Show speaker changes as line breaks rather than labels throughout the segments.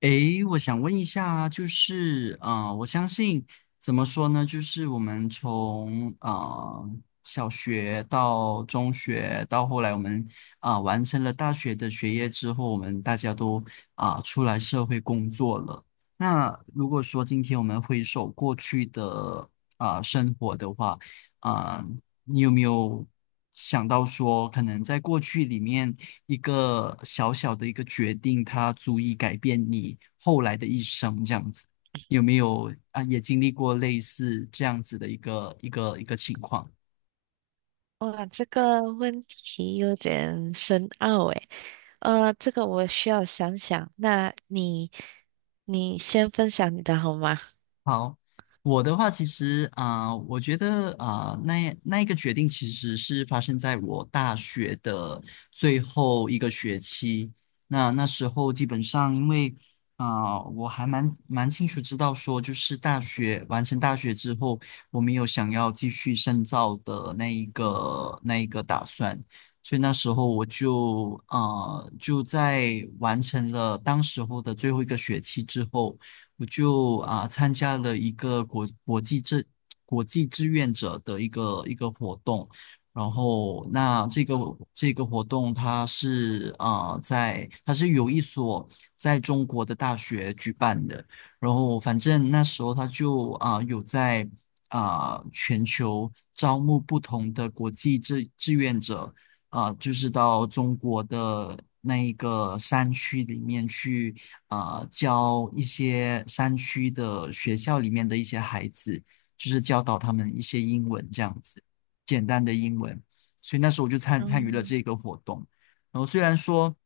诶，我想问一下，就是我相信怎么说呢？就是我们从小学到中学，到后来我们完成了大学的学业之后，我们大家都出来社会工作了。那如果说今天我们回首过去的生活的话，啊、你有没有想到说，可能在过去里面一个小小的一个决定，它足以改变你后来的一生，这样子？有没有啊？也经历过类似这样子的一个情况？
哇，这个问题有点深奥诶，这个我需要想想。那你先分享你的好吗？
好，我的话其实我觉得那一个决定其实是发生在我大学的最后一个学期。那时候基本上因为我还蛮清楚知道说，就是大学完成大学之后，我没有想要继续深造的那一个打算。所以那时候我就就在完成了当时候的最后一个学期之后。我就参加了一个国际志愿者的一个活动，然后那这个活动它是在它是有一所在中国的大学举办的，然后反正那时候他就有在全球招募不同的国际志愿者。就是到中国的那一个山区里面去教一些山区的学校里面的一些孩子，就是教导他们一些英文这样子，简单的英文。所以那时候我就参与了
嗯。
这个活动。然后虽然说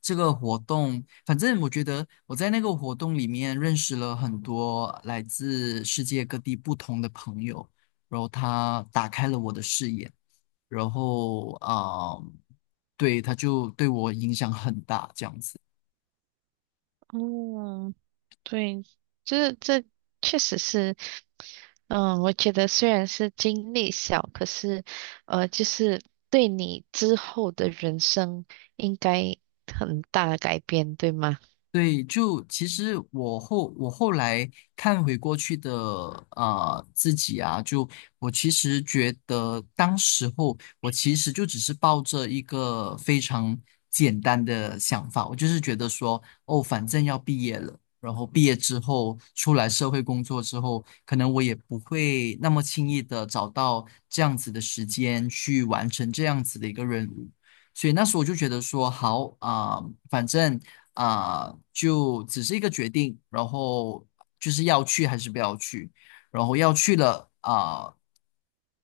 这个活动，反正我觉得我在那个活动里面认识了很多来自世界各地不同的朋友，然后他打开了我的视野，然后对，他就对我影响很大，这样子。
哦，对，这确实是。嗯，我觉得虽然是经历小，可是，呃，就是对你之后的人生应该很大的改变，对吗？
对，就其实我后来看回过去的自己啊，就我其实觉得当时候我其实就只是抱着一个非常简单的想法，我就是觉得说，哦，反正要毕业了，然后毕业之后出来社会工作之后，可能我也不会那么轻易的找到这样子的时间去完成这样子的一个任务。所以那时候我就觉得说，好啊、反正就只是一个决定，然后就是要去还是不要去，然后要去了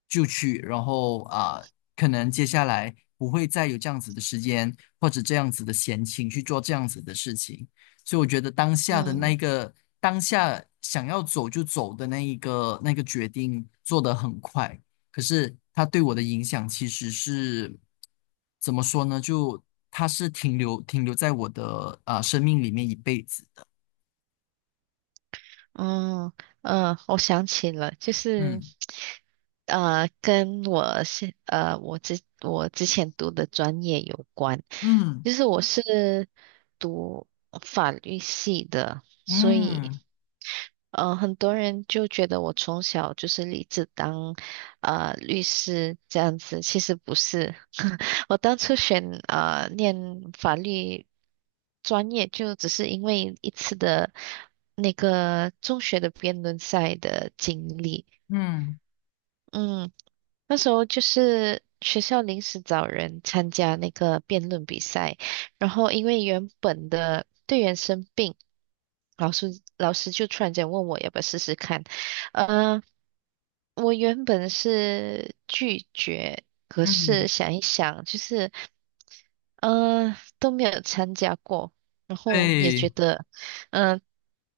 就去，然后可能接下来不会再有这样子的时间或者这样子的闲情去做这样子的事情，所以我觉得当下的
嗯。
当下想要走就走的那个决定做得很快。可是它对我的影响其实是怎么说呢？就它是停留在我的生命里面一辈子的。
嗯嗯，我想起了，就是，
嗯
呃，跟我之前读的专业有关，
嗯
就是我是读法律系的，所以
嗯
嗯，很多人就觉得我从小就是立志当律师这样子，其实不是。我当初念法律专业，就只是因为一次的那个中学的辩论赛的经历。
嗯
嗯，那时候就是学校临时找人参加那个辩论比赛，然后因为原本的队员生病，老师就突然间问我要不要试试看。嗯，我原本是拒绝，可是
嗯，
想一想，就是嗯都没有参加过，然后也
对，
觉得，嗯、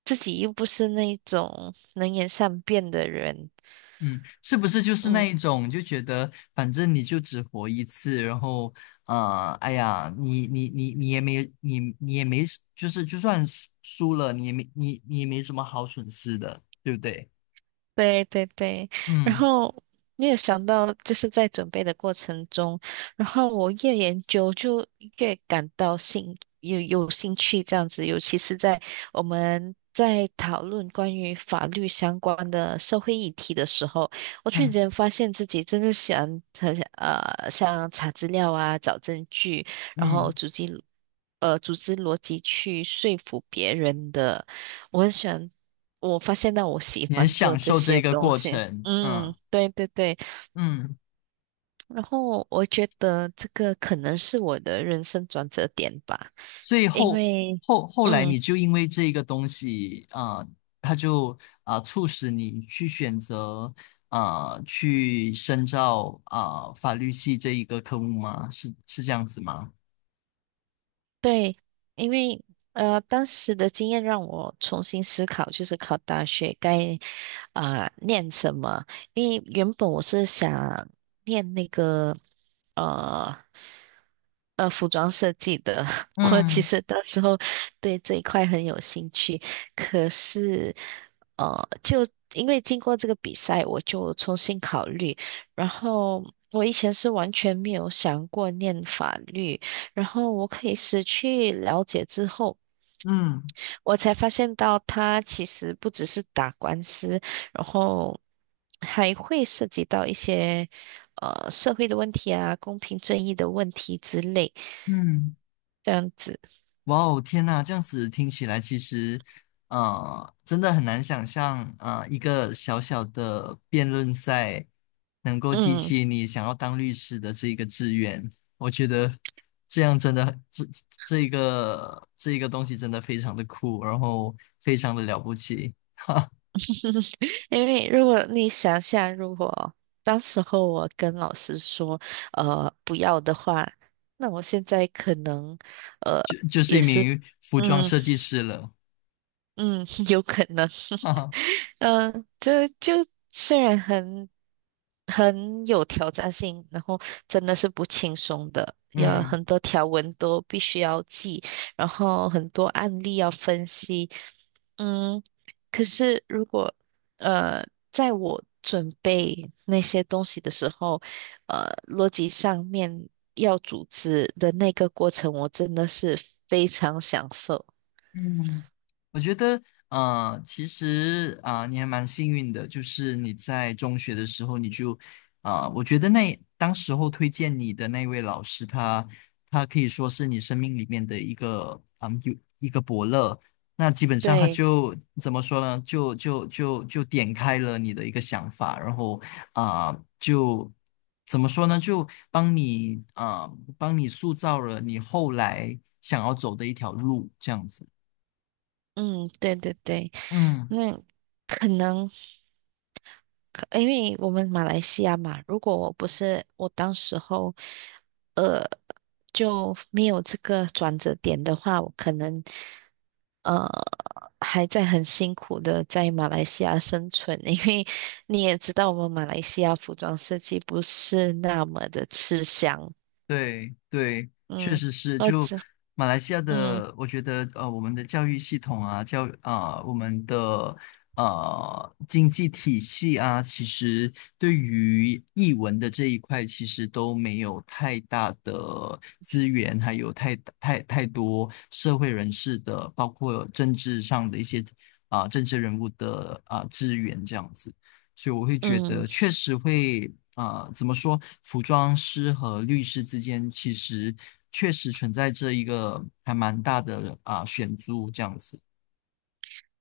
自己又不是那种能言善辩的人。
嗯，是不是就是那
嗯。
一种就觉得反正你就只活一次，然后哎呀，你你你你也没你你也没就是就算输了，你也没什么好损失的，对不对？
对对对，然
嗯
后你也想到，就是在准备的过程中，然后我越研究就越感到有兴趣这样子，尤其是在我们在讨论关于法律相关的社会议题的时候，我突然
嗯
间发现自己真的喜欢很想像查资料啊、找证据，然后
嗯
组织逻辑去说服别人的。我很喜欢，我发现到我喜
你很
欢做
享
这
受这
些
个
东
过
西。
程，
嗯，
嗯
对对对。
嗯，
然后我觉得这个可能是我的人生转折点吧，
所以
因
后
为，
后后来
嗯。
你就因为这一个东西啊，它就促使你去选择去深造法律系这一个科目吗？是这样子吗？
对，因为当时的经验让我重新思考，就是考大学该念什么。因为原本我是想念那个呃服装设计的，我其
嗯
实到时候对这一块很有兴趣。可是呃，就因为经过这个比赛，我就重新考虑，然后。我以前是完全没有想过念法律，然后我可以失去了解之后，
嗯
我才发现到他其实不只是打官司，然后还会涉及到一些社会的问题啊、公平正义的问题之类，
嗯。
这样子。
哇哦，天呐，这样子听起来其实，真的很难想象，一个小小的辩论赛能够激
嗯，
起你想要当律师的这一个志愿。我觉得这样真的，这一个东西真的非常的酷，然后非常的了不起，
因为如果你想想，如果当时候我跟老师说不要的话，那我现在可能呃
就是一
也是
名服装
嗯
设计师了，
嗯 有可能。
哈哈，
这就虽然很有挑战性，然后真的是不轻松的，要
嗯。
很多条文都必须要记，然后很多案例要分析。嗯，可是如果在我准备那些东西的时候，呃，逻辑上面要组织的那个过程，我真的是非常享受。
嗯，我觉得，其实你还蛮幸运的，就是你在中学的时候，你就，我觉得那当时候推荐你的那位老师他，他可以说是你生命里面的一个，嗯，有一个伯乐。那基本上他
对。
就怎么说呢？就点开了你的一个想法，然后啊、就怎么说呢？就帮你塑造了你后来想要走的一条路，这样子。
嗯，对对对。
嗯，
那可能。可因为我们马来西亚嘛，如果我不是我当时候，呃，就没有这个转折点的话，我可能呃还在很辛苦的在马来西亚生存，因为你也知道我们马来西亚服装设计不是那么的吃香。
对对，确
嗯，
实是。
我
就
只
马来西亚
嗯
的，我觉得我们的教育系统啊，我们的经济体系啊，其实对于译文的这一块，其实都没有太大的资源，还有太多社会人士的，包括政治上的一些政治人物的资源这样子。所以我会觉得
嗯
确实会，怎么说，服装师和律师之间其实确实存在着一个还蛮大的选租这样子，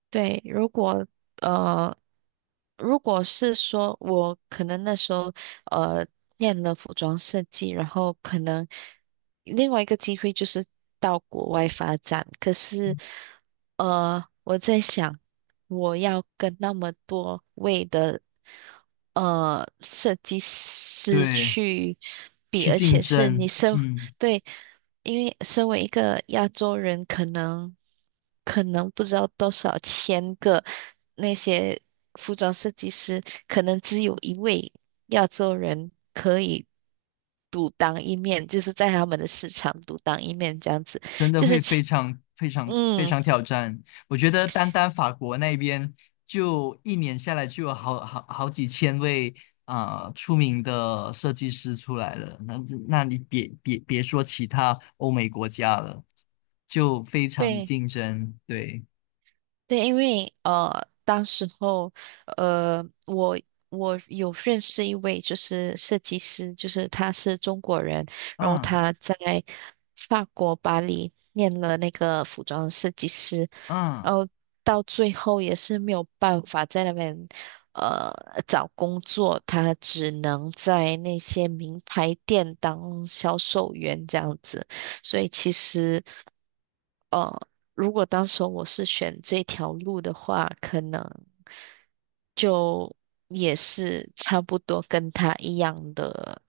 对。如果。呃。如果是说我可能那时候呃念了服装设计，然后可能另外一个机会就是到国外发展，可是我在想我要跟那么多位的设计师
对，
去比，
去
而
竞
且是你
争，
身，
嗯。
对，因为身为一个亚洲人，可能。可能不知道多少千个那些服装设计师，可能只有一位亚洲人可以独当一面，就是在他们的市场独当一面这样子，
真的
就是
会非
其
常非常非
嗯。
常挑战。我觉得单单法国那边就一年下来就有好几千位出名的设计师出来了，那你别说其他欧美国家了，就非常的
对。
竞争。对，
对，因为当时候呃，我有认识一位就是设计师，就是他是中国人，然后
嗯
他在法国巴黎念了那个服装设计师，然
嗯。
后到最后也是没有办法在那边找工作，他只能在那些名牌店当销售员这样子，所以其实。呃，如果当时我是选这条路的话，可能就也是差不多跟他一样的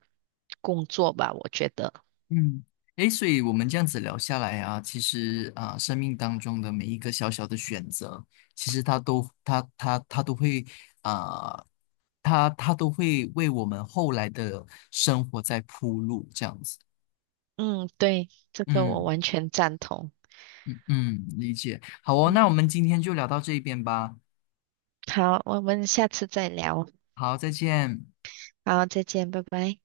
工作吧，我觉得。
嗯，诶，所以我们这样子聊下来啊，其实啊，生命当中的每一个小小的选择，其实它都会啊，它都会为我们后来的生活在铺路，这样子。
嗯，对，这个我
嗯
完全赞同。
嗯，理解。好哦，
嗯，
那我们今天就聊到这边吧。
好，我们下次再聊。
好，再见。
好，再见，拜拜。